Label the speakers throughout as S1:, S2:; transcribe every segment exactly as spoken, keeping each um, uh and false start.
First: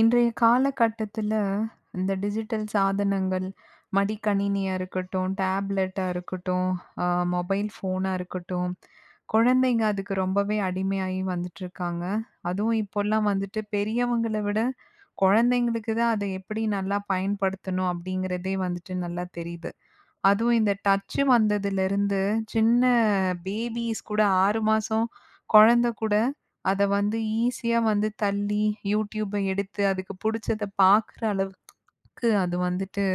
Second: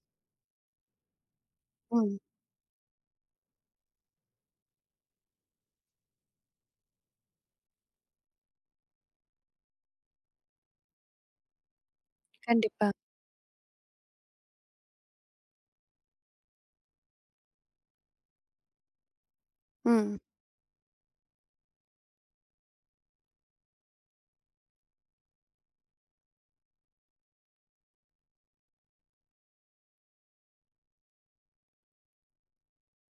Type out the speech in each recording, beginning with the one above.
S1: இன்றைய காலகட்டத்தில, இந்த
S2: ம்.
S1: டிஜிட்டல் சாதனங்கள் மடிக்கணினியா இருக்கட்டும், டேப்லெட்டா இருக்கட்டும், அ மொபைல் ஃபோனா இருக்கட்டும், குழந்தைங்க அதுக்கு ரொம்பவே அடிமையாயி வந்துட்டிருக்காங்க. அதுவும்
S2: கண்டிப்பா.
S1: இப்போல்லாம் வந்துட்டு பெரியவங்கள விட குழந்தைங்களுக்கு தான், அதை எப்பிடி நல்லா பயன்படுத்தணும் அப்பிடிங்கிறதே வந்துட்டு நல்லா தெரியுது.
S2: ம்.
S1: அதுவும் இந்த டச்சு வந்ததிலிருந்து சின்ன பேபீஸ் கூட ஆறு மாசம் குழந்தை கூட அத வந்து ஈஸியா வந்து தள்ளி, யூடியூப்பை எடுத்து அதுக்கு பிடிச்சத பார்க்குற அளவு க்கு அது வந்துட்டு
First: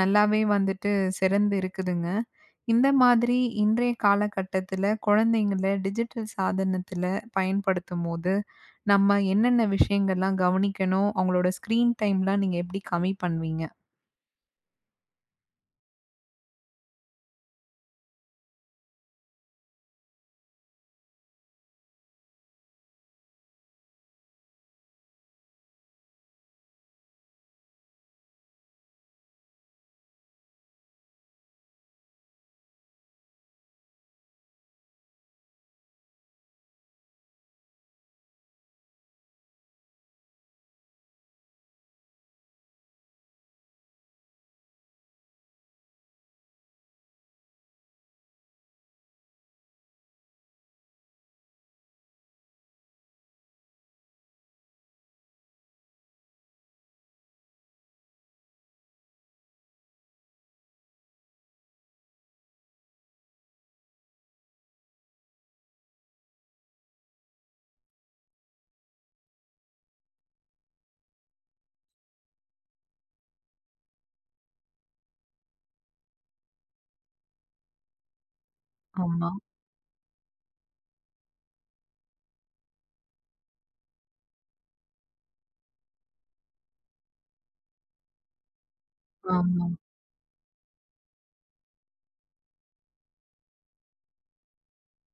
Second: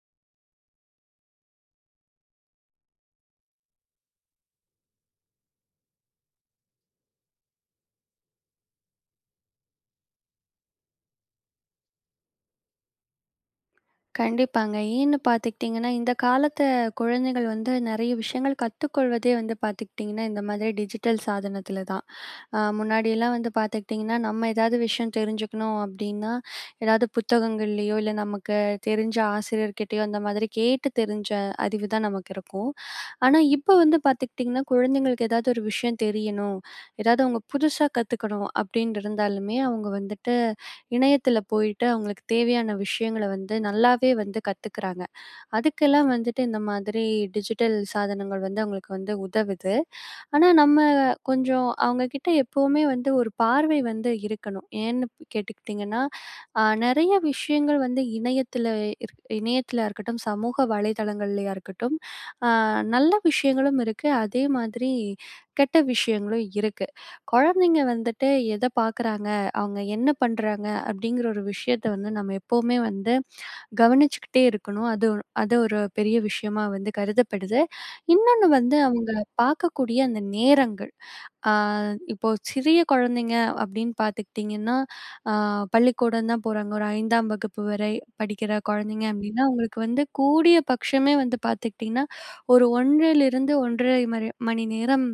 S1: நல்லாவே வந்துட்டு சிறந்து இருக்குதுங்க. இந்த மாதிரி இன்றைய காலகட்டத்தில, குழந்தைங்களை டிஜிட்டல் சாதனத்தில பயன்படுத்தும்போது, நம்ம என்னென்ன விஷயங்கள்லாம் கவனிக்கணும்? அவுங்களோட ஸ்கிரீன் டைம்லாம் நீங்க எப்பிடி கம்மி பண்ணுவீங்க?
S2: கண்டிப்பாங்க. ஏன்னு பார்த்துக்கிட்டீங்கன்னா, இந்த காலத்த குழந்தைகள் வந்து நிறைய விஷயங்கள் கத்துக்கொள்வதே வந்து பார்த்துக்கிட்டீங்கன்னா, இந்த மாதிரி டிஜிட்டல் சாதனத்தில தான். அ முன்னாடியெல்லாம் வந்து பார்த்துக்கிட்டீங்கன்னா, நம்ம ஏதாவது விஷயம் தெரிஞ்சுக்கணும் அப்பிடின்னா, எதாவது புத்தகங்கள்லயோ! இல்ல நமக்கு தெரிஞ்ச ஆசிரியர்கிட்டேயோ அந்த மாதிரி கேட்டு தெரிஞ்ச அறிவு தான் நமக்கு இருக்கும். ஆனா இப்போ வந்து பார்த்துக்கிட்டீங்கன்னா, குழந்தைங்களுக்கு எதாவது ஒரு விஷயம் தெரியணும், எதாவது அவுங்க புதுசா கத்துக்கணும், அப்பிடின்ட்டிருந்தாலுமே அவுங்க வந்துட்டு இணையத்தில போயிட்டு, அவுங்களுக்கு தேவையான விஷயங்கள வந்து நல்லாவே வந்து கத்துக்கிறாங்க. அதுக்கெல்லாம் வந்துட்டு இந்த மாதிரி டிஜிட்டல் சாதனங்கள் வந்து அவுங்களுக்கு வந்து உதவுது. ஆனா, நம்ம கொஞ்சம் அவுங்க கிட்ட எப்பவுமே வந்து ஒரு பார்வை வந்து இருக்கணும். ஏன்னு ப் கேட்டுக்கிட்டீங்கன்னா, அ நிறைய விஷயங்கள் வந்து இணையத்தில இரு இணையத்திலயா இருக்கட்டும், சமூக வலைதளங்கள்லயா இருக்கட்டும், அ நல்ல விஷயங்களும் இருக்கு, அதே மாதிரி கெட்ட விஷயங்களும் இருக்கு. குழந்தைங்க வந்துட்டு எதை பார்க்குறாங்க, அவுங்க என்ன பண்றாங்க அப்பிடிங்கிற ஒரு விஷயத்த வந்து நம்ம எப்பவுமே வந்து, கவனிச்சுக்கிட்டே இருக்கணும். அத ஒ அத ஒரு பெரிய விஷயமா வந்து கருதப்படுது. இன்னொண்ணு வந்து அவுங்க
S1: ஆமா.
S2: பார்க்கக்கூடிய அந்த நேரங்கள், அ இப்போ சிறிய குழந்தைங்க அப்பிடின்னு பார்த்துக்கிட்டீங்கன்னா, அ பள்ளிக்கூடம் தான் போறாங்க. ஒரு ஐந்தாம் வகுப்பு வரை படிக்கிற குழந்தைங்க அப்பிடின்னா,
S1: ஆமா.
S2: உங்களுக்கு வந்து கூடிய பட்சமே வந்து பார்த்துக்கிட்டஙகன்னா, ஒரு ஒன்றிலிருந்து ஒன்றரை மரி மணி நேரம்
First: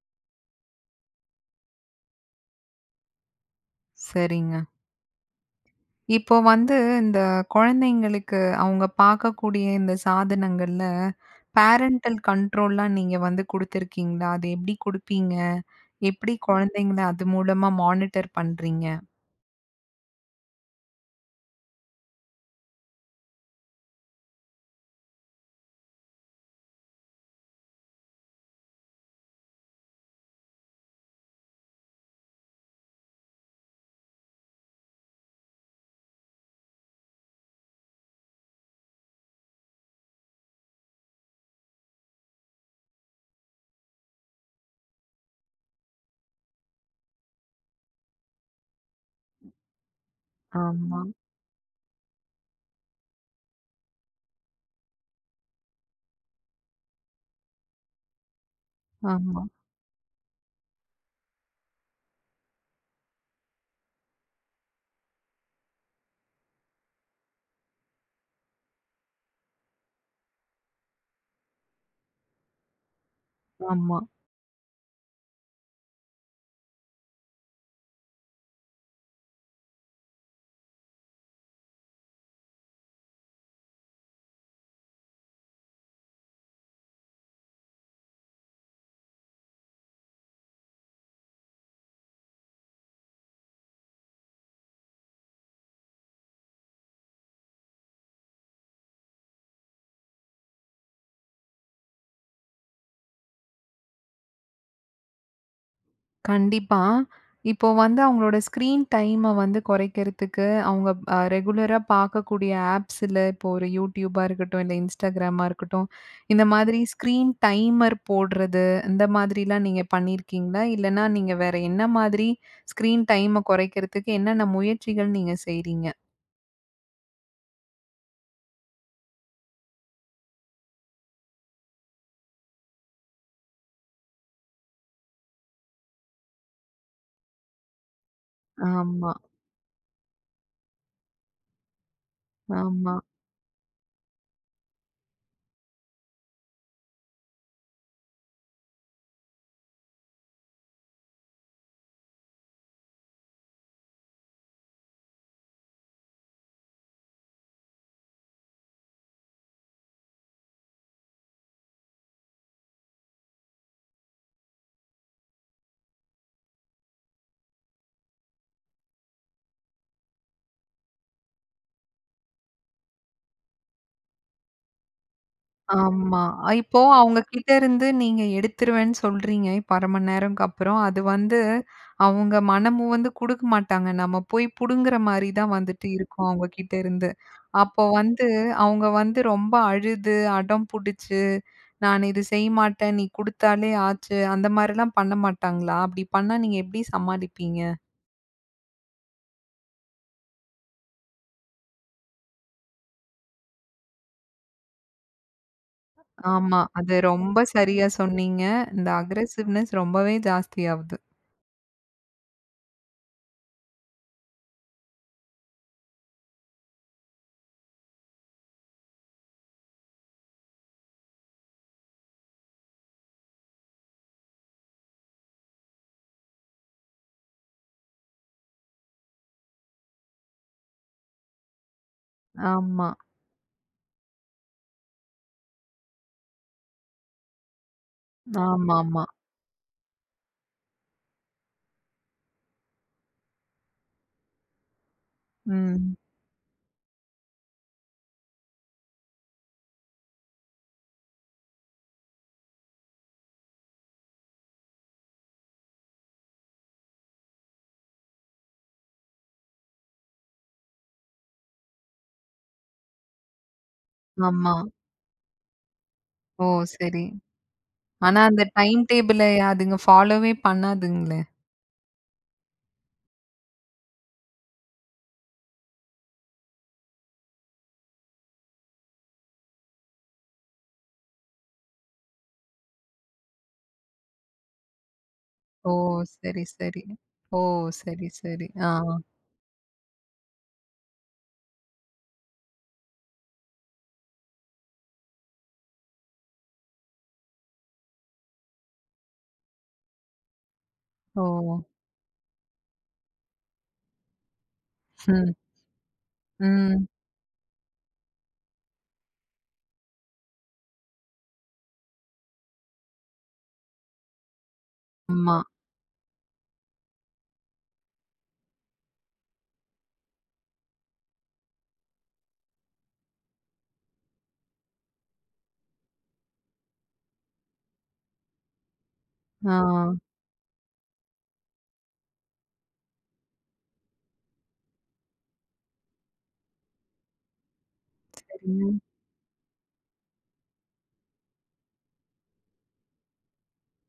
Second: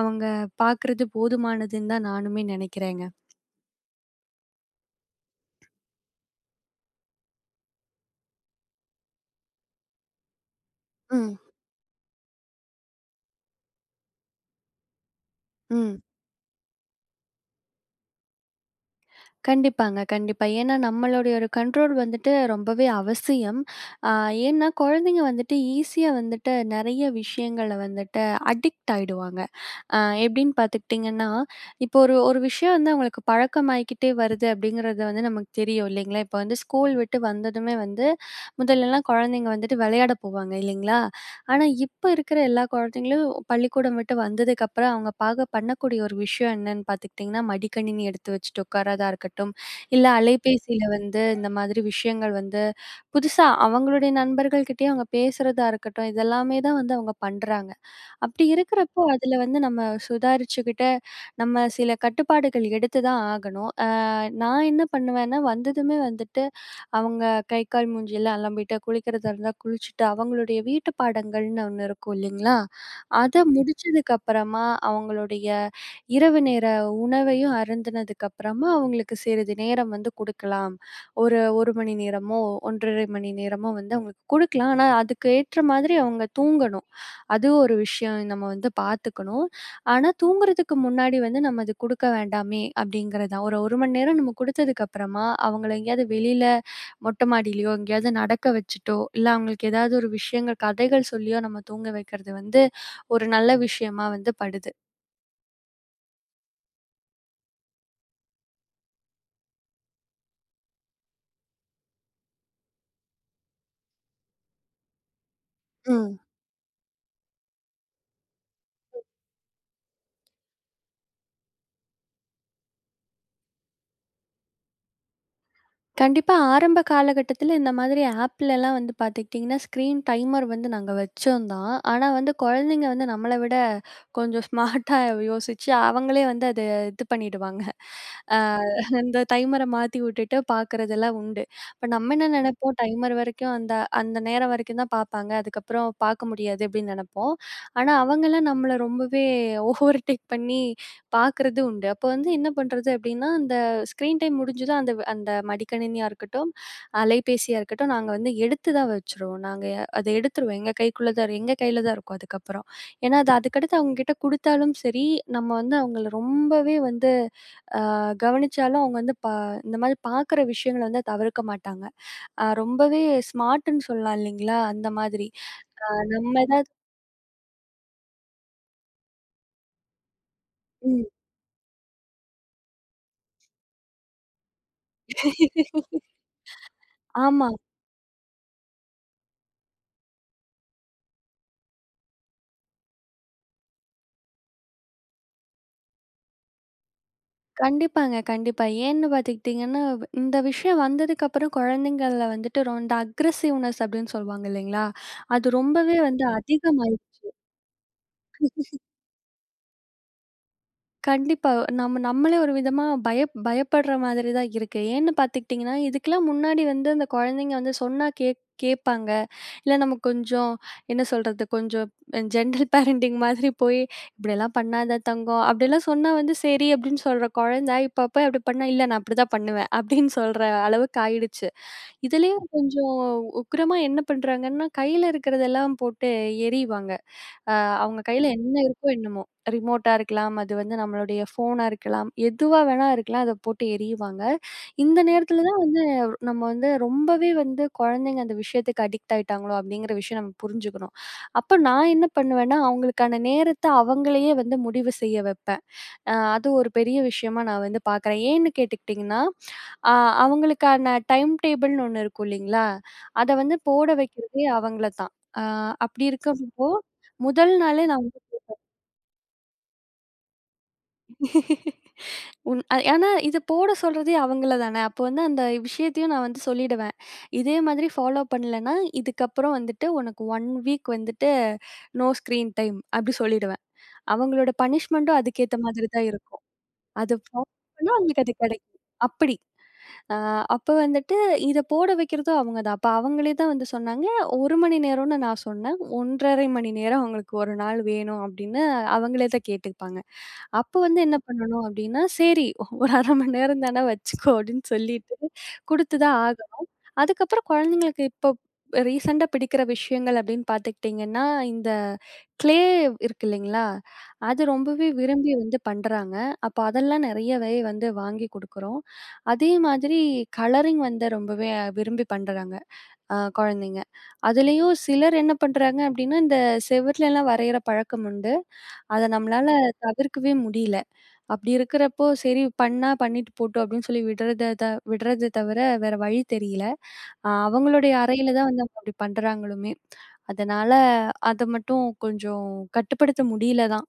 S2: அவுங்க பார்க்குறது போதுமானதுன்னு தான் நானுமே நினைக்கிறேங்க.
S1: சரிங்க. இப்போ வந்து, இந்த குழந்தைங்களுக்கு அவுங்க பார்க்கக்கூடிய, இந்த சாதனங்கள்ல,
S2: ம்.
S1: பேரன்டல் கண்ட்ரோல்லாம் நீங்க வந்து குடுத்துருக்கீங்களா? அது எப்படி குடுப்பீங்க?
S2: ம்.
S1: எப்படி குழந்தைங்கள அது மூலமா மானிட்டர் பண்றீங்க?
S2: கண்டிப்பாங்க. கண்டிப்பா. ஏன்னா நம்மளுடைய ஒரு கண்ட்ரோல் வந்துட்டு ரொம்பவே அவசியம். அ ஏன்னா, குழந்தைங்க வந்துட்டு, ஈஸியா வந்துட்டு, நெறைய விஷயங்கள வந்துட்டு அடிக்ட் ஆயிடுவாங்க. அ எப்படீன்னு பார்த்துக்கிட்டீங்கன்னா, இப்போ ஒரு ஒரு விஷயம் வந்து அவங்களுக்கு பழக்கமாயிக்கிட்டே வருது, அப்படீங்கிறது வந்து நமக்கு தெரியும், இல்லைங்களா? இப்ப வந்து ஸ்கூல் விட்டு வந்ததுமே வந்து, முதல்லலாம் குழந்தைங்க வந்துட்டு வெளையாட போவாங்க, இல்லைங்களா? ஆனா இப்ப இருக்குற எல்லா குழந்தைங்களும் பள்ளிக்கூடம் விட்டு வந்ததுக்கப்புறம் அவுங்க பார்க்க பண்ணக்கூடிய ஒரு விஷயம் என்னன்னு பார்த்துக்கிட்டீங்கன்னா, மடிக்கணினி எடுத்து வச்சுட்டு உட்காரதா இருக்கட்டும், இல்ல அலைபேசில
S1: ஆமா.
S2: வந்து, இந்த மாதிரி விஷயங்கள் வந்து, புதுசா அவுங்களுடைய நண்பர்கள் கிட்டேயும் அவுங்க பேசுறதா இருக்கட்டும், இதெல்லாமே தான் வந்து அவுங்க பண்ணுறாங்க. அப்படி இருக்கிறப்போ, அதுல
S1: ஆமா.
S2: வந்து நம்ம சுதாரிச்சுக்கிட்டு, நம்ம சில கட்டுப்பாடுகள் எடுத்து தான் ஆகணும். அ நான் என்ன பண்ணுவேன்னா வந்ததுமே வந்துட்டு அவுங்க கை, கால் மூஞ்சில்லாம் அலம்பிட்டு, குளிக்கிறதா இருந்தா குளிச்சுட்டு, அவங்களுடைய வீட்டு பாடங்கள்னு ஒண்ணு இருக்கும், இல்லைங்களா? அதை
S1: ஆமா.
S2: முடிச்சதுக்கப்பறமா, அவுங்களுடைய இரவு நேர உணவையும் அருந்துனதுக்கப்பறமா, அவங்களுக்கு சிறிது நேரம் வந்து குடுக்கலாம். ஒரு ஒரு மணி நேரமோ, ஒன்றரை மணி நேரமோ வந்து, அவங்களுக்கு குடுக்கலாம். ஆனா அதுக்கு ஏற்ற மாதிரி அவுங்க தூங்கணும். அதுவும் ஒரு விஷயம், நம்ம வந்து பார்த்துக்கணும். ஆனா தூங்குறதுக்கு முன்னாடி வந்து, நம்ம அது குடுக்க வேண்டாமே அப்படிங்குறது தான். ஒரு ஒரு மணி நேரம் நம்ம குடுத்ததுக்கு அப்புறமா, அவங்கள எங்கேயாவது வெளில மொட்டை மாடிலயோ, எங்கேயாவது நடக்க வச்சுட்டோ, இல்ல அவங்களுக்கு ஏதாவது ஒரு விஷயங்கள், கதைகள் சொல்லியோ, நம்ம தூங்க வைக்கிறது வந்து, ஒரு நல்ல விஷயமா வந்து படுது.
S1: கண்டிப்பா. இப்ப வந்து அவங்களோட ஸ்க்ரீன் டைம்ம வந்து குறைக்கிறதுக்கு, அவங்க ப அ ரெகுலரா பார்க்கக்கூடிய ஆப்ஸில இப்போ ஒரு YouTubeஆ இருக்கட்டும், இல்லை Instagramஆ இருக்கட்டும்,
S2: ம்.
S1: இந்த மாதிரி ஸ்க்ரீன் டைமர் போடுறது இந்த மாதிரில்லாம் நீங்க பண்ணியிருக்கீங்களா? இல்லைனா நீங்க வேறு என்ன மாதிரி ஸ்க்ரீன் டைம்ம குறைக்கிறதுக்கு என்னென்ன முயற்சிகள் நீங்க செய்றீங்க?
S2: கண்டிப்பா, ஆரம்ப காலகட்டத்தில இந்த மாதிரி ஆப்லல்லாம் வந்து பார்த்துக்கிட்டீங்கன்னா, ஸ்க்ரீன் டைமர் வந்து நாங்க வச்சோம் தான். ஆனா வந்து குழந்தைங்க வந்து, நம்மள விட கொஞ்சம் ஸ்மார்ட்டா யோசிச்சு, அவங்களே வந்து அதை இது பண்ணிடுவாங்க. அ
S1: ஆம்மா.
S2: இந்த டைமரை மாத்தி விட்டுட்டு பார்க்குறதெல்லாம் உண்டு. இப்போ நம்ம என்ன நினைப்போம்,
S1: ஆமா.
S2: "டைமர் வரைக்கும் அந்த அந்த நேரம் வரைக்கும் தான் பார்ப்பாங்க, அதுக்கப்புறம் பார்க்க முடியாது." அப்படின்னு நினைப்போம். ஆனா அவங்கெல்லாம் நம்மள ரொம்பவே ஓவர்டேக் பண்ணி பார்க்குறதும் உண்டு. அப்போ வந்து என்ன பண்ணுறது அப்படின்னா, அந்த ஸ்க்ரீன் டைம் முடிஞ்சதும் அந்த-அந்த மடிக்கணினியா இருக்கட்டும், அலைபேசியா இருக்கட்டும் நாங்க வந்து எடுத்து தான் வச்சுருவோம். நாங்க அதை எடுத்துருவோம். எங்க கைக்குள்ள தான் எங்க கையில தான் இருக்கும் அதுக்கப்புறம். ஏன்னா அது அதுக்கடுத்து அவங்க கிட்ட குடுத்தாலும் சரி, நம்ம வந்து அவங்களை ரொம்பவே வந்து அ கவனிச்சாலும், அவங்க வந்து ப இந்த மாதிரி பார்க்குற விஷயங்களை வந்து தவிர்க்க மாட்டாங்க. ரொம்பவே ஸ்மார்டுன்னு சொல்லலாம், இல்லிங்களா? அந்த மாதிரி. அ
S1: ஆம்மா.
S2: நம்ம தான்
S1: இப்போ அவங்ககிட்ட இருந்து நீங்க எடுத்துருவேன்னு சொல்றீங்க, இப்போ அரை மணி நேரம்க்கு அப்புறம். அது
S2: ம்.
S1: வந்து அவங்க மனமுவந்து குடுக்க மாட்டாங்க. நம்ம போய் புடுங்குற மாரி தான் வந்துட்டு இருக்கும் அவங்க கிட்டருந்து.
S2: ஆமா.
S1: அப்போ வந்து அவங்க வந்து ரொம்ப அழுது, அடம் பிடிச்சு "நான் இது செய்யமாட்டேன்! நீ குடுத்தாலே ஆச்சு." அந்த மாரிலாம் பண்ண மாட்டாங்களா? அப்படி பண்ணா நீங்க எப்படி சமாளிப்பீங்க?
S2: கண்டிப்பாங்க, கண்டிப்பா. ஏன்னு பார்த்துக்கிட்டீங்கன்னா, இந்த விஷயம் வந்ததுக்கப்புறம் குழந்தைங்கள்ல வந்துட்டு ரொ இந்த அக்ரஸிவ்னஸ் அப்படின்னு சொல்லுவாங்க இல்லைங்களா? அது ரொம்பவே வந்து
S1: ஆமா. அது
S2: அதிகமாயிருச்சு.
S1: ரொம்ப சரியா சொன்னீங்க. இந்த அக்ரஸிவ்னஸ் ரொம்பவே ஜாஸ்தி ஆவுது.
S2: கண்டிப்பா. நம்ம நம்மளே ஒரு விதமா பய பயப்படுற மாதிரி தான் இருக்கு. ஏன்னு பார்த்துக்கிட்டீங்கன்னா, இதுக்கெல்லாம் முன்னாடி வந்து அந்த குழந்தைங்க வந்து சொன்னா கே கேட்பாங்க. இல்லை நமக்கு கொஞ்சம் என்ன சொல்றது? கொஞ்சம் ஜெனரல் பேரண்டிங் மாதிரி போய், "இப்படியெல்லாம் பண்ணாத தங்கம்." அப்படியெல்லாம் சொன்னா வந்து, "சரி!" அப்படின்னு சொல்ற குழந்தை, இப்ப போய் அப்படி பண்ணா, "இல்லை. நான் அப்படிதான் பண்ணுவேன்." அப்படின்னு சொல்ற அளவுக்கு ஆயிடுச்சு. இதுலேயும்
S1: ஆமா.
S2: கொஞ்சம் உக்கிரமா என்ன பண்றாங்கன்னா, கையில இருக்கிறதெல்லாம் போட்டு எறிவாங்க. அவங்க கையில என்ன இருக்கோ,
S1: ஆமாமா.
S2: என்னமோ. ரிமோட்டா இருக்கலாம், அது வந்து நம்மளுடைய ஃபோனா இருக்கலாம், எதுவா வேணா இருக்கலாம் அதை போட்டு எறியுவாங்க. இந்த நேரத்தில தான் வந்து,
S1: ம்.
S2: நம்ம வந்து ரொம்பவே வந்து குழந்தைங்க அந்த விஷயத்துக்கு அடிக்ட் ஆயிட்டாங்களோ அப்படிங்கிற விஷயம் நம்ம புரிஞ்சுக்கணும். அப்போ நான் என்ன பண்ணுவேன்னா, அவங்களுக்கான நேரத்தை அவங்களையே வந்து முடிவு செய்ய வைப்பேன். அ அது ஒரு பெரிய விஷயமா நான் வந்து பார்க்குறேன். ஏன்னு கேட்டுக்கிட்டீங்கன்னா, அ அவங்களுக்கான டைம் டேபிள்ன்னு ஒண்ணு இருக்கும் இல்லிங்களா, அதை வந்து போட வைக்கிறதே
S1: ஆமா.
S2: அவங்களை தான். அ அப்படி
S1: ஓ!
S2: இருக்கும்போ
S1: சரி.
S2: முதல் நாளே நான்
S1: ஆனா அந்த
S2: [unintelligible]
S1: டைம் டேபிள அதுங்க ஃபாலோவே பண்ணாதுங்களே.
S2: உண் ஏன்னா இதை போட சொல்றதே அவங்களை தானே. அப்போ வந்து அந்த விஷயத்தையும் நான் வந்து சொல்லிடுவேன், "இதேமாதிரி ஃபாலோ பண்ணலைன்னா, இதுக்கப்புறம் வந்துட்டு உனக்கு ஒன் வீக் வந்துட்டு, நோ ஸ்க்ரீன் டைம்" அப்பிடி சொல்லிடுவேன். அவங்களோட பனிஷ்மெண்ட்டும் அதுக்கேத்த
S1: ஓ!
S2: மாதிரி தான்
S1: சரி,
S2: இருக்கும்.
S1: சரி.
S2: அது ஃபா
S1: ஓ!
S2: பண்ணா
S1: சரி,
S2: அவங்களுக்கு அது
S1: சரி, ஆ.
S2: கிடைக்கும் அப்படி. அ அப்போ வந்துட்டு இதை போட வைக்கிறதும் அவங்க தான். அப்போ அவங்களே தான் வந்து சொன்னாங்க ஒரு மணி நேரம்னு நான் சொன்னேன். "ஒன்றரை மணி நேரம் அவங்களுக்கு ஒரு நாள் வேணும்." அப்படின்னு அவங்களே தான் கேட்டுப்பாங்க. அப்போ வந்து என்ன
S1: ஓ!
S2: பண்ணணும் அப்படின்னா, "சரி ஒரு அரை மணி நேரம் தானே வச்சுக்கோ." அப்படின்னு சொல்லிட்டு
S1: ம்.
S2: குடுத்துதான் ஆகணும்.
S1: ம்.
S2: அதுக்கப்புறம் குழந்தைங்களுக்கு இப்போ ரீசெண்டா பிடிக்கிற விஷயங்கள் அப்படின்னு பார்த்துக்கிட்டிங்கன்னா, இந்த க்ளே இருக்கு இல்லைங்களா, அது ரொம்பவே விரும்பி
S1: ம்மா.
S2: வந்து பண்றாங்க. அப்போ அதெல்லாம் நிறையவே வந்து வாங்கி குடுக்குறோம். அதே மாதிரி கலரிங் வந்து ரொம்பவே விரும்பி பண்றாங்க அ குழந்தைங்க. அதுலயும் சிலர் என்ன பண்றாங்க அப்படின்னா, இந்த செவர்லெல்லாம் வரையிற பழக்கம் உண்டு. அதை நம்மளால
S1: ஆ.
S2: தவிர்க்கவே முடியலை. அப்படி இருக்கிறப்போ "சரி! பண்ணா பண்ணிட்டு போட்டும்." அப்படின்னு சொல்லி விடுறத த விடுறத தவிர வேறு வழி தெரியல. அவங்களுடைய அறையில தான் வந்து அவங்க
S1: ம்.
S2: அப்படி பண்ணுறாங்களுமே. அதனால அதை மட்டும் கொஞ்சம் கட்டுப்படுத்த முடியல தான்.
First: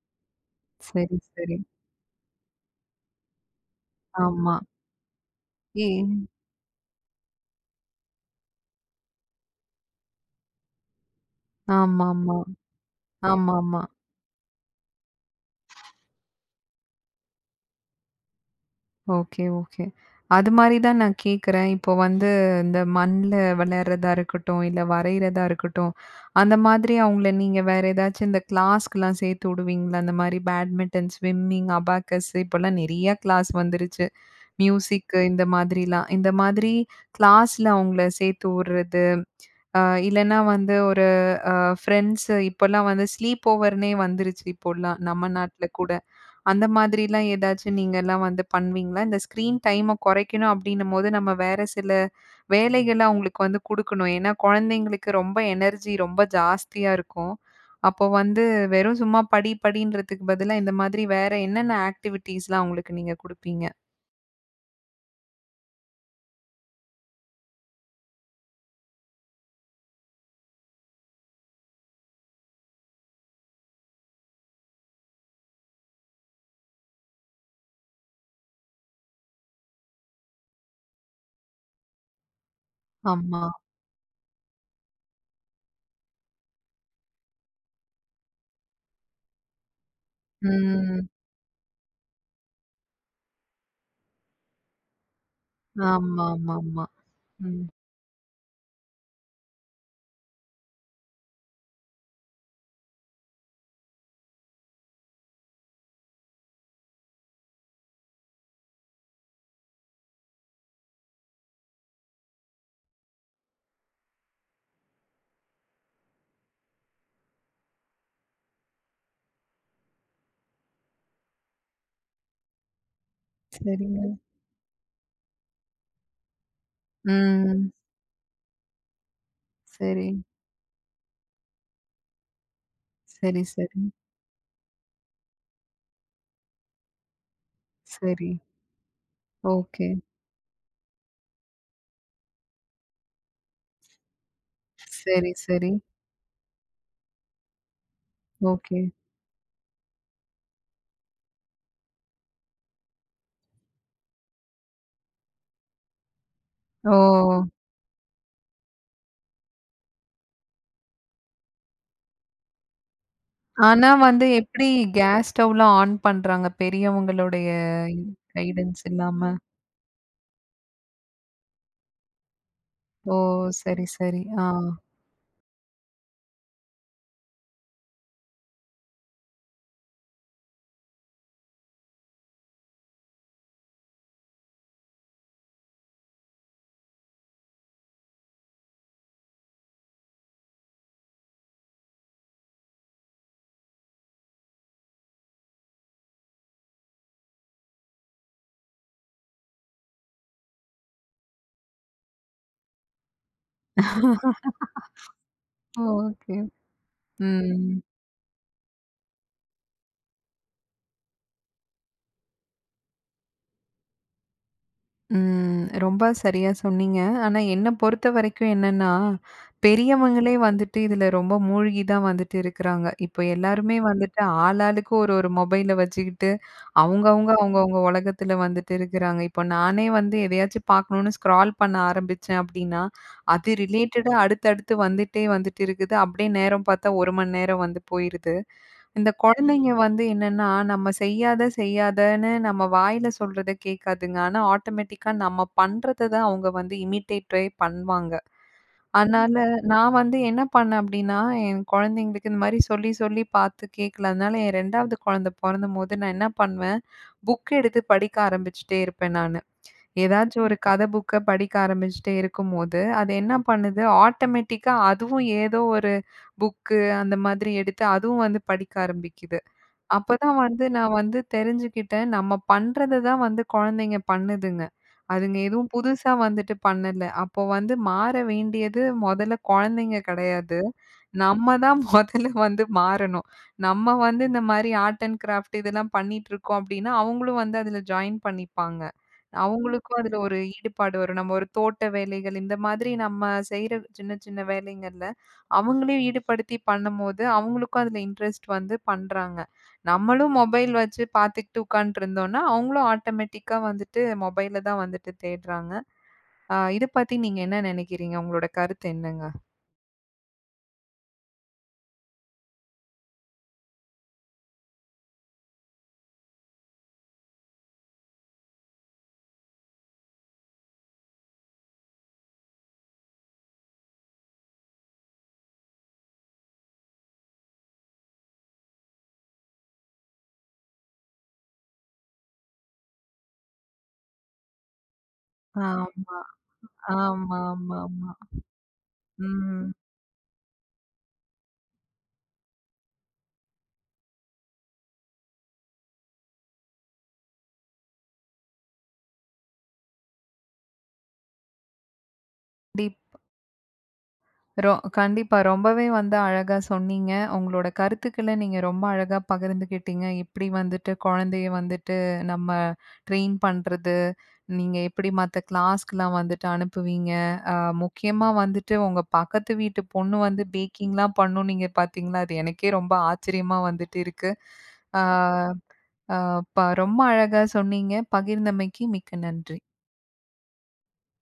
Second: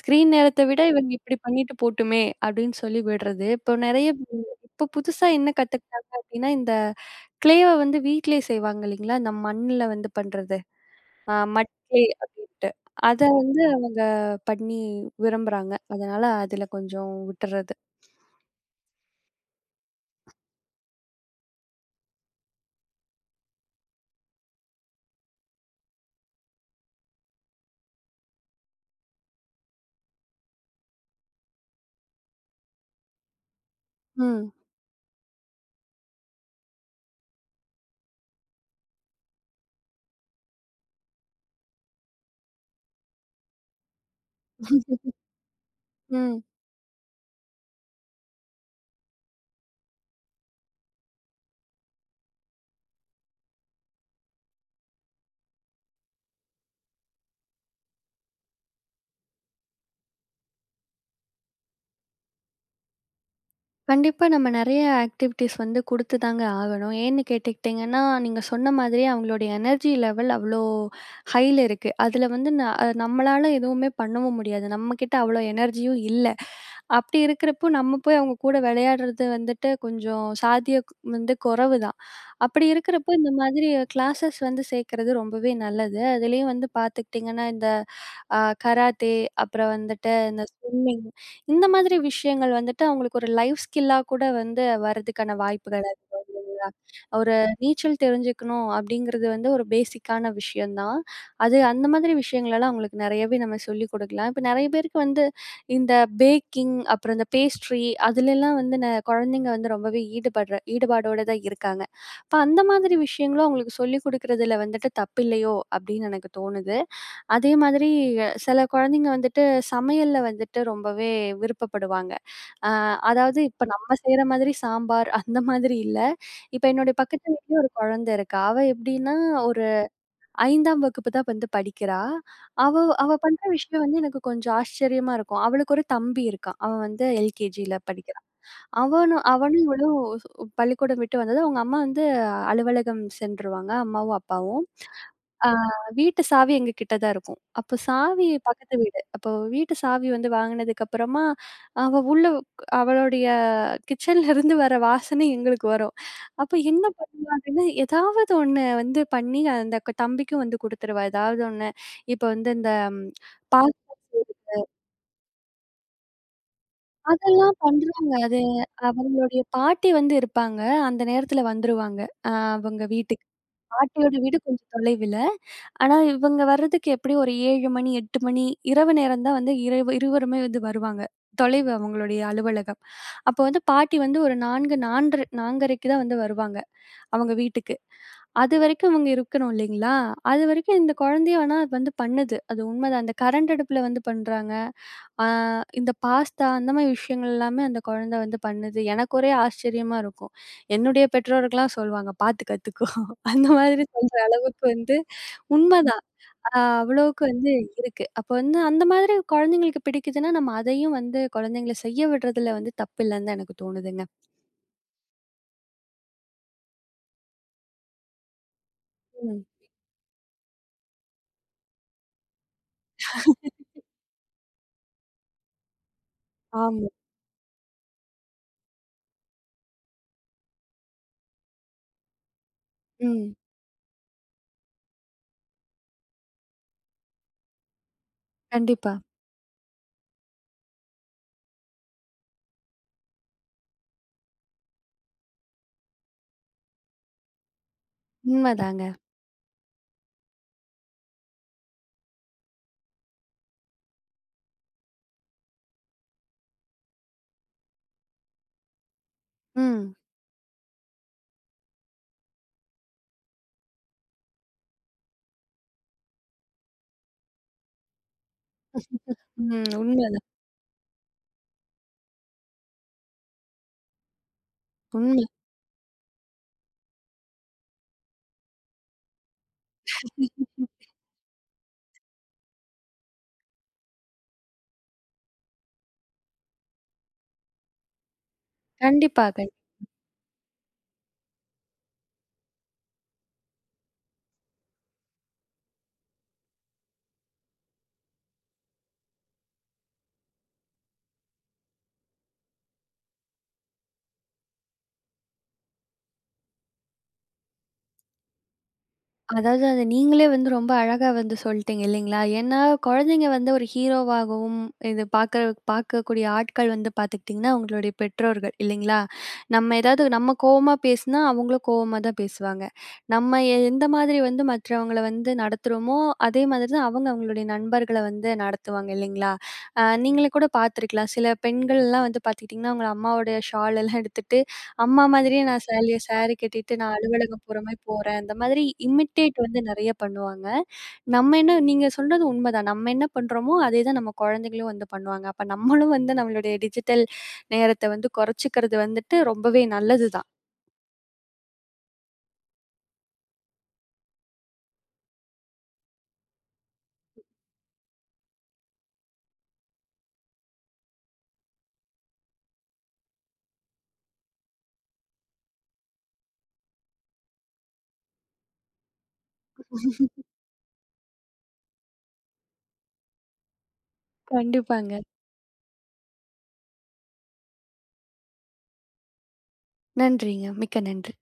S2: "ஸ்க்ரீன் நேரத்தை விட இவங்க
S1: சரி,
S2: இப்படி
S1: சரி.
S2: பண்ணிட்டு போட்டுமே." அப்படின்னு சொல்லி விடுறது. இப்போ நிறைய
S1: ஆமா.
S2: [unintelligible] இப்போ புதுசா என்ன கத்துக்கிட்டாங்க
S1: ஏன்?
S2: அப்படினா, இந்த க்ளேவை வந்து வீட்டிலயே செய்வாங்க இல்லிங்களா, இந்த மண்ணில வந்து பண்றது அ மட் கிளே
S1: ஆமாமா,
S2: அப்படின்ட்டு. அதை வந்து
S1: ஆமாமா.
S2: அவங்க பண்ணி விரும்புறாங்க. அதனால அதுல கொஞ்சம் விட்டுறது.
S1: ஓகே. ஓகே. அது மாரி தான் நான் கேக்குறேன். இப்போ வந்து இந்த மண்ல வெலார்றதா இருக்கட்டும், இல்ல வரையிறதா இருக்கட்டும், அந்த மாதிரி அவங்கள நீங்க வேற ஏதாச்சும் இந்த கிளாஸ்க்குலாம், சேர்த்து வுடுவீங்களா? அந்த மாதிரி பேட்மிட்டன், ஸ்விம்மிங், அபாக்கஸ்ஸு, இப்போலாம் நிறைய கிளாஸ் வந்துருச்சு.
S2: ம்.
S1: மியூசிக்கு இந்த மாதிரிலாம். இந்த மாதிரி கிளாஸ்ல அவுங்கள சேர்த்து வுட்றது, அ இல்லைனா வந்து, ஒரு அ ஃப்ரெண்ட்ஸு இப்போலாம் வந்து ஸ்லீப் ஓவர்னே வந்துருச்சு இப்போலாம், நம்ம நாட்ல கூட.
S2: ம்.
S1: அந்த மாதிரிலாம் ஏதாச்சும் நீங்கலாம் வந்து பண்ணுவீங்களா? இந்த ஸ்க்ரீன் டைம கொறைக்கணும் அப்படின்னும்போது, நம்ம வேற சில வேலைகள அவுங்களுக்கு வந்து குடுக்கணும். ஏன்னா குழந்தைங்களுக்கு ரொம்ப எனர்ஜி, ரொம்ப ஜாஸ்தியா இருக்கும். அப்போ வந்து வெறும் சும்மா படி, படின்றதுக்கு பதிலா, இந்த மாதிரி வேற என்னென்ன ஆக்டிவிட்டீஸ்லாம் அவுங்களுக்கு நீங்க குடுப்பீங்க?
S2: கண்டிப்பா நம்ம நெறைய ஆக்டிவிட்டீஸ் வந்து குடுத்து தாங்க ஆகணும். ஏன்னு கேட்டுகிட்டிங்கன்னா, நீங்க சொன்ன மாதிரியே அவங்களுடைய எனர்ஜி லெவல் அவ்ளோ ஹய்ல இருக்கு. அதில வந்து, ந நம்மளால எதுவுமே பண்ணவும் முடியாது. நம்ம கிட்ட அவ்ளோ எனர்ஜியும் இல்லை. அப்டி இருக்கிறப்போ, நம்ம போய் அவங்க கூட வெளயாடுறது வந்துட்டு கொஞ்சம் சாத்தியக் வந்து கொறவுதான். அப்படி இருக்கறப்போ இந்த
S1: ஆமா.
S2: மாதிரி கிளாஸஸ் வந்து சேர்க்கிறது ரொம்பவே நல்லது. அதிலேயும் வந்து பார்த்துக்கிட்டிங்கன்னா இந்த, அ கராத்தே அப்புறம் வந்துட்டு இந்த ஸ்விம்மிங்,
S1: ம்.
S2: இந்த மாதிரி விஷயங்கள் வந்துட்டு அவங்களுக்கு ஒரு லைஃப் ஸ்கில்லா கூட வந்து, வரதுக்கான வாய்ப்புகள் அதிகம் இல்லைங்களா.
S1: ஆமாமாமா
S2: ஒரு
S1: ம்.
S2: நீச்சல் தெரிஞ்சுக்கணும், அப்படிங்கிறது வந்து ஒரு பேஸிக்கான விஷயந்தான். அது அந்த மாதிரி விஷயங்கள்ளலாம் அவங்களுக்கு நெறயாவே நம்ம சொல்லிக் குடுக்கலாம். இப்ப நெறய பேருக்கு வந்து, இந்த பேக்கிங், அப்புறம் இந்த பேஸ்ட்ரி அதுலலாம் வந்து ந கொழந்தைங்க வந்து ரொம்பவே ஈடுபடுற ஈடுபாடோடு தான் இருக்காங்க. அப்ப அந்த மாதிரி விஷயங்களும், அவங்களுக்கு சொல்லிக் குடுக்குறதில வந்துட்டு, தப்பில்லையோ அப்டின்னு எனக்கு தோணுது. அதே மாதிரி, சில கொழந்தைங்க வந்துட்டு, சமையல்ல வந்துட்டு ரொம்பவே விருப்பப்படுவாங்க. அ அதாவது இப்ப நம்ம
S1: சரிங்க.
S2: செய்ற மாதிரி சாம்பார் அந்த மாதிரி இல்ல. இப்போ என்னோட பக்கத்து வீட்ல ஒரு
S1: ம்.
S2: கொழந்த இருக்கா. அவ எப்டின்னா, ஒரு
S1: சரி.
S2: ஐந்தாம் வகுப்பு தான் வந்து படிக்கிறா. அவ அவ பண்ற
S1: சரி,
S2: விஷயம்
S1: சரி.
S2: வந்து எனக்கு கொஞ்சம் ஆச்சரியமா இருக்கும். அவளுக்கு ஒரு தம்பி இருக்கான். அவன் வந்து எல்கேஜில படிக்கிறான்.
S1: சரி.
S2: அவனும் அவனும் இவளும்
S1: ஓகே.
S2: பள்ளிக்கூடம் விட்டு வந்ததும், அவங்க அம்மா வந்து அலுவலகம் சென்றுருவாங்க அம்மாவும் அப்பாவும்.
S1: சரி
S2: அ
S1: சரி.
S2: வீட்டு சாவி எங்க கிட்ட தான் இருக்கும். அப்போ சாவி, பக்கத்து
S1: ஓகே.
S2: வீடு. அப்போ வீட்டு சாவி வந்து வாங்குனதுக்கப்புறமா, அவ உள்ள அவளுடைய கிச்சன்லருந்து வர வாசனை எங்களுக்கு வரும். அப்போ என்ன
S1: ஓ!
S2: பண்றா அப்படின்னா, எதாவது ஒண்ணு வந்து பண்ணி அந்த தம்பிக்கும் வந்து குடுத்துருவா ஏதாவது ஒண்ணு. இப்போ வந்து இந்த பாஸ்தா
S1: ஆனா வந்து எப்டி
S2: செய்றது,
S1: கேஸ் ஸ்டவ்லாம் ஆன் பண்றாங்க பெரியவங்களுடைய
S2: அதெல்லாம் பண்ணுறாங்க. அது
S1: கைடன்ஸ் இல்லாம?
S2: அவங்களுடைய பாட்டி வந்து இருப்பாங்க. அந்த நேரத்தில வந்துருவாங்க அ அவங்க
S1: ஓ!
S2: வீட்டுக்கு.
S1: சரி,
S2: பாட்டியோட
S1: சரி.
S2: வீடு
S1: ஆ.
S2: கொஞ்சம் தொலைவில. ஆனா இவங்க வரதுக்கு எப்டியும் ஒரு ஏழு மணி, எட்டு மணி, இரவு நேரம் தான் வந்து, இரவு நேரம் தான் இருவருமே வந்து வருவாங்க. தொலைவு அவங்களுடைய அலுவலகம். அப்போ வந்து பாட்டி வந்து, ஒரு நான்கு, நான்ன்று நான்கரைக்கு தான் வந்து வருவாங்க அவங்க வீட்டுக்கு. அது வரைக்கும் இவங்க இருக்கணும் இல்லைங்களா, அது வரைக்கும் இந்த கொழந்தைய வேணா வந்து பண்ணுது. அது உண்மதான். அந்த கரண்ட் அடுப்புல வந்து பண்றாங்க. அ இந்த பாஸ்தா, அந்த மாதிரி விஷயங்கள்ல்லாமே அந்த கொழந்தை வந்து பண்ணுது. எனக்கு ஒரே ஆச்சரியமா இருக்கும். என்னுடைய பெற்றோர்கள்லாம் சொல்லுவாங்க. பார்த்து கத்துக்கோ. அந்த மாதிரி சொல்ற அளவுக்கு வந்து, உண்மதான்.
S1: ஓகே.
S2: அ அவ்ளவுக்கு வந்து
S1: ம்.
S2: இருக்கு. அப்போ வந்து அந்த மாதிரி கொழந்தைங்களுக்கு பிடிக்குதுன்னா, நம்ம அதயும் வந்து கொழந்தைங்கள செய்ய விடுறதில வந்து தப்பு இல்லன் தான் எனக்கு தோணுதுங்க.
S1: ம் ரொம்ப சரியா சொன்னீங்க. ஆனா என்ன பொறுத்தவரைக்கும் என்னன்னா,
S2: ம். [unintelligible]
S1: பெரியவங்களே வந்துட்டு இதுல ரொம்ப மூழ்கி தான் வந்துட்டு இருக்குறாங்க. இப்ப எல்லாருமே வந்துட்டு ஆளாளுக்கு ஒரு ஒரு மொபைல வச்சுக்கிட்டு,
S2: ஆமா.
S1: அவங்க அவங்க, அவங்க அவங்க ஒலகத்துல வந்துட்டு இருக்குறாங்க. இப்போ நானே வந்து எதையாச்சு பாக்கணும்னு ஸ்க்ரால் பண்ண ஆரம்பிச்சேன் அப்படீன்னா,
S2: ம்.
S1: அது ரிலேட்டடா அடுத்தடுத்து வந்துட்டே வந்துட்டு இருக்குது. அப்படியே நேரம் பார்த்தா ஒரு மணி நேரம் வந்து போயிருது.
S2: கண்டிப்பா.
S1: இந்த கொழந்தைங்க வந்து என்னன்னா, நம்ம செய்யாத செய்யாதன்னு நம்ம வாயில சொல்றத கேக்காதுங்க. ஆனா, ஆட்டோமேட்டிக்கா நம்ம பண்றத தான் அவங்க வந்து இமிடேட்டே பண்வாங்க.
S2: உண்மதாங்க.
S1: அதனால நா வந்து என்ன பண்ணேன் அப்டின்னா, என் கொழந்தைங்களுக்கு இந்த மாரி சொல்லி சொல்லி பாத்து கேக்கல. அதனால என் ரெண்டாவது கொழந்த பொறந்தம்போது நான் என்ன பண்ணுவேன், புக் எடுத்து படிக்க ஆரம்பிச்சுட்டே இருப்பேன் நானு.
S2: ம்.
S1: எதாச்சும் ஒரு கதை புக்க படிக்க ஆரம்பிச்சுட்டே இருக்கும்போது, அது என்ன பண்ணுது ஆட்டோமேட்டிக்கா அதுவும் ஏதோ ஒரு புக்கு, அந்த மாதிரி எடுத்து அதுவும் வந்து படிக்க ஆரம்பிக்குது.
S2: ம். உண்மதான்.
S1: அப்பதான் வந்து நா வந்து தெரிஞ்சுகிட்டேன், நம்ம பண்றத தான் வந்து கொழந்தைங்க பண்ணுதுங்க.
S2: உண்ம.
S1: அதுங்க எதுவும் புதுசா வந்துட்டு பண்ணல. அப்ப வந்து மாற வேண்டியது மொதல்ல கொழந்தைங்க கெடையாது, நம்ம தான் மொதல்ல வந்து மாறணும். நம்ம வந்து இந்த மாரி ஆர்ட் அண்ட் கிராஃப்ட் இதெல்லாம் பண்ணிட்டிருக்கோம் அப்படீன்னா, அவங்களும் வந்து அதுல ஜாயின் பண்ணிப்பாங்க.
S2: கண்டிப்பா கய்
S1: அவங்களுக்கும் அதுல ஒரு ஈடுபாடு வரும். நம்ம ஒரு தோட்ட வேலைகள் இந்த மாதிரி நம்ம செய்ற சின்ன சின்ன வேலைங்கள்ல, அவங்களையும் ஈடுபடுத்தி பண்ணும்போது, அவங்களுக்கும் அதுல இன்ட்ரஸ்ட் வந்து பண்றாங்க. நம்மளும் மொபைல் வச்சு பாத்துக்கிட்டு உட்காண்ட்ருந்தோன்னா, அவங்களும் ஆட்டமேட்டிக்கா வந்துட்டு மொபைல தான் வந்துட்டு தேட்றாங்க. அ இத பத்தி நீங்க என்ன நெனைக்கிறீங்க? உங்களோட கருத்து என்னங்க?
S2: அதாவது, அத நீங்களே வந்து ரொம்ப அழகா வந்து சொல்ட்டீங்க, இல்லைங்களா? ஏன்னா, குழந்தைங்க வந்து ஒரு ஹீரோவாகவும் இது பார்க்க பார்க்கக்கூடிய ஆட்கள் வந்து பார்த்துகிட்டீங்கன்னா, அவங்களுடைய பெற்றோர்கள், இல்லைங்களா? நம்ம ஏதாவது நம்ம கோவமா பேசினா, அவங்களும் கோவமா தான் பேசுவாங்க. நம்ம எந்த மாதிரி வந்து மற்றவங்கள வந்து நடத்துறோமோ, அதே மாதிரி தான் அவங்க அவங்களுடைய நண்பர்கள வந்து நடத்துவாங்க, இல்லைங்களா? அ நீங்களே கூட பார்த்திருக்கலாம், சில பெண்கள்ல்லாம் வந்து பார்த்துகிட்டீங்கன்னா, அவங்க அம்மாவோடய ஷாலல்லாம் எடுத்துட்டு, அம்மா மாதிரியே நான் சேலைய
S1: ஆமா.
S2: சேரி கட்டிட்டு, நான் அலுவலகம் போற மாரி
S1: ஆமாமாமா.
S2: போறேன். இந்த மாதிரி இமிடேட் வந்து
S1: ம்.
S2: நெறைய பண்ணுவாங்க. நம்ம என்ன நீங்க சொல்றது உண்மைதான். நம்ம என்ன பண்றோமோ, அதே தான் நம்ம குழந்தைங்களும் வந்து பண்ணுவாங்க. அப்ப நம்மளும் வந்து, நம்மளுடைய டிஜிட்டல் நேரத்தை வந்து குறைச்சுக்கறது வந்துட்டு ரொம்பவே நல்லது தான்.
S1: டீப். ரொ கண்டிப்பா. ரொம்பவே வந்து அழகா சொன்னீங்க. உங்களோட கருத்துக்கள நீங்க ரொம்ப அழகா பகிர்ந்துக்கிட்டீங்க. எப்டி வந்துட்டு கொழந்தைய வந்துட்டு, நம்ம ட்ரெயின் பண்றது, நீங்க எப்பிடி மத்த கிளாஸ்க்குலாம் வந்துட்டு அனுப்புவீங்க. அ முக்கியமா வந்துட்டு, உங்க பக்கத்து வீட்டு பொண்ணு வந்து பேக்கிங்லாம் பண்ணும் நீங்க பாத்தீங்கன்னா, அது எனக்கே ரொம்ப ஆச்சரியமா வந்துட்டு இருக்கு.
S2: கண்டிப்பாங்க.
S1: அ அ ப ரொம்ப அழகா சொன்னீங்க, பகிர்ந்தமைக்கு மிக்க நன்றி.
S2: நன்றிங்க, மிக்க நன்றி.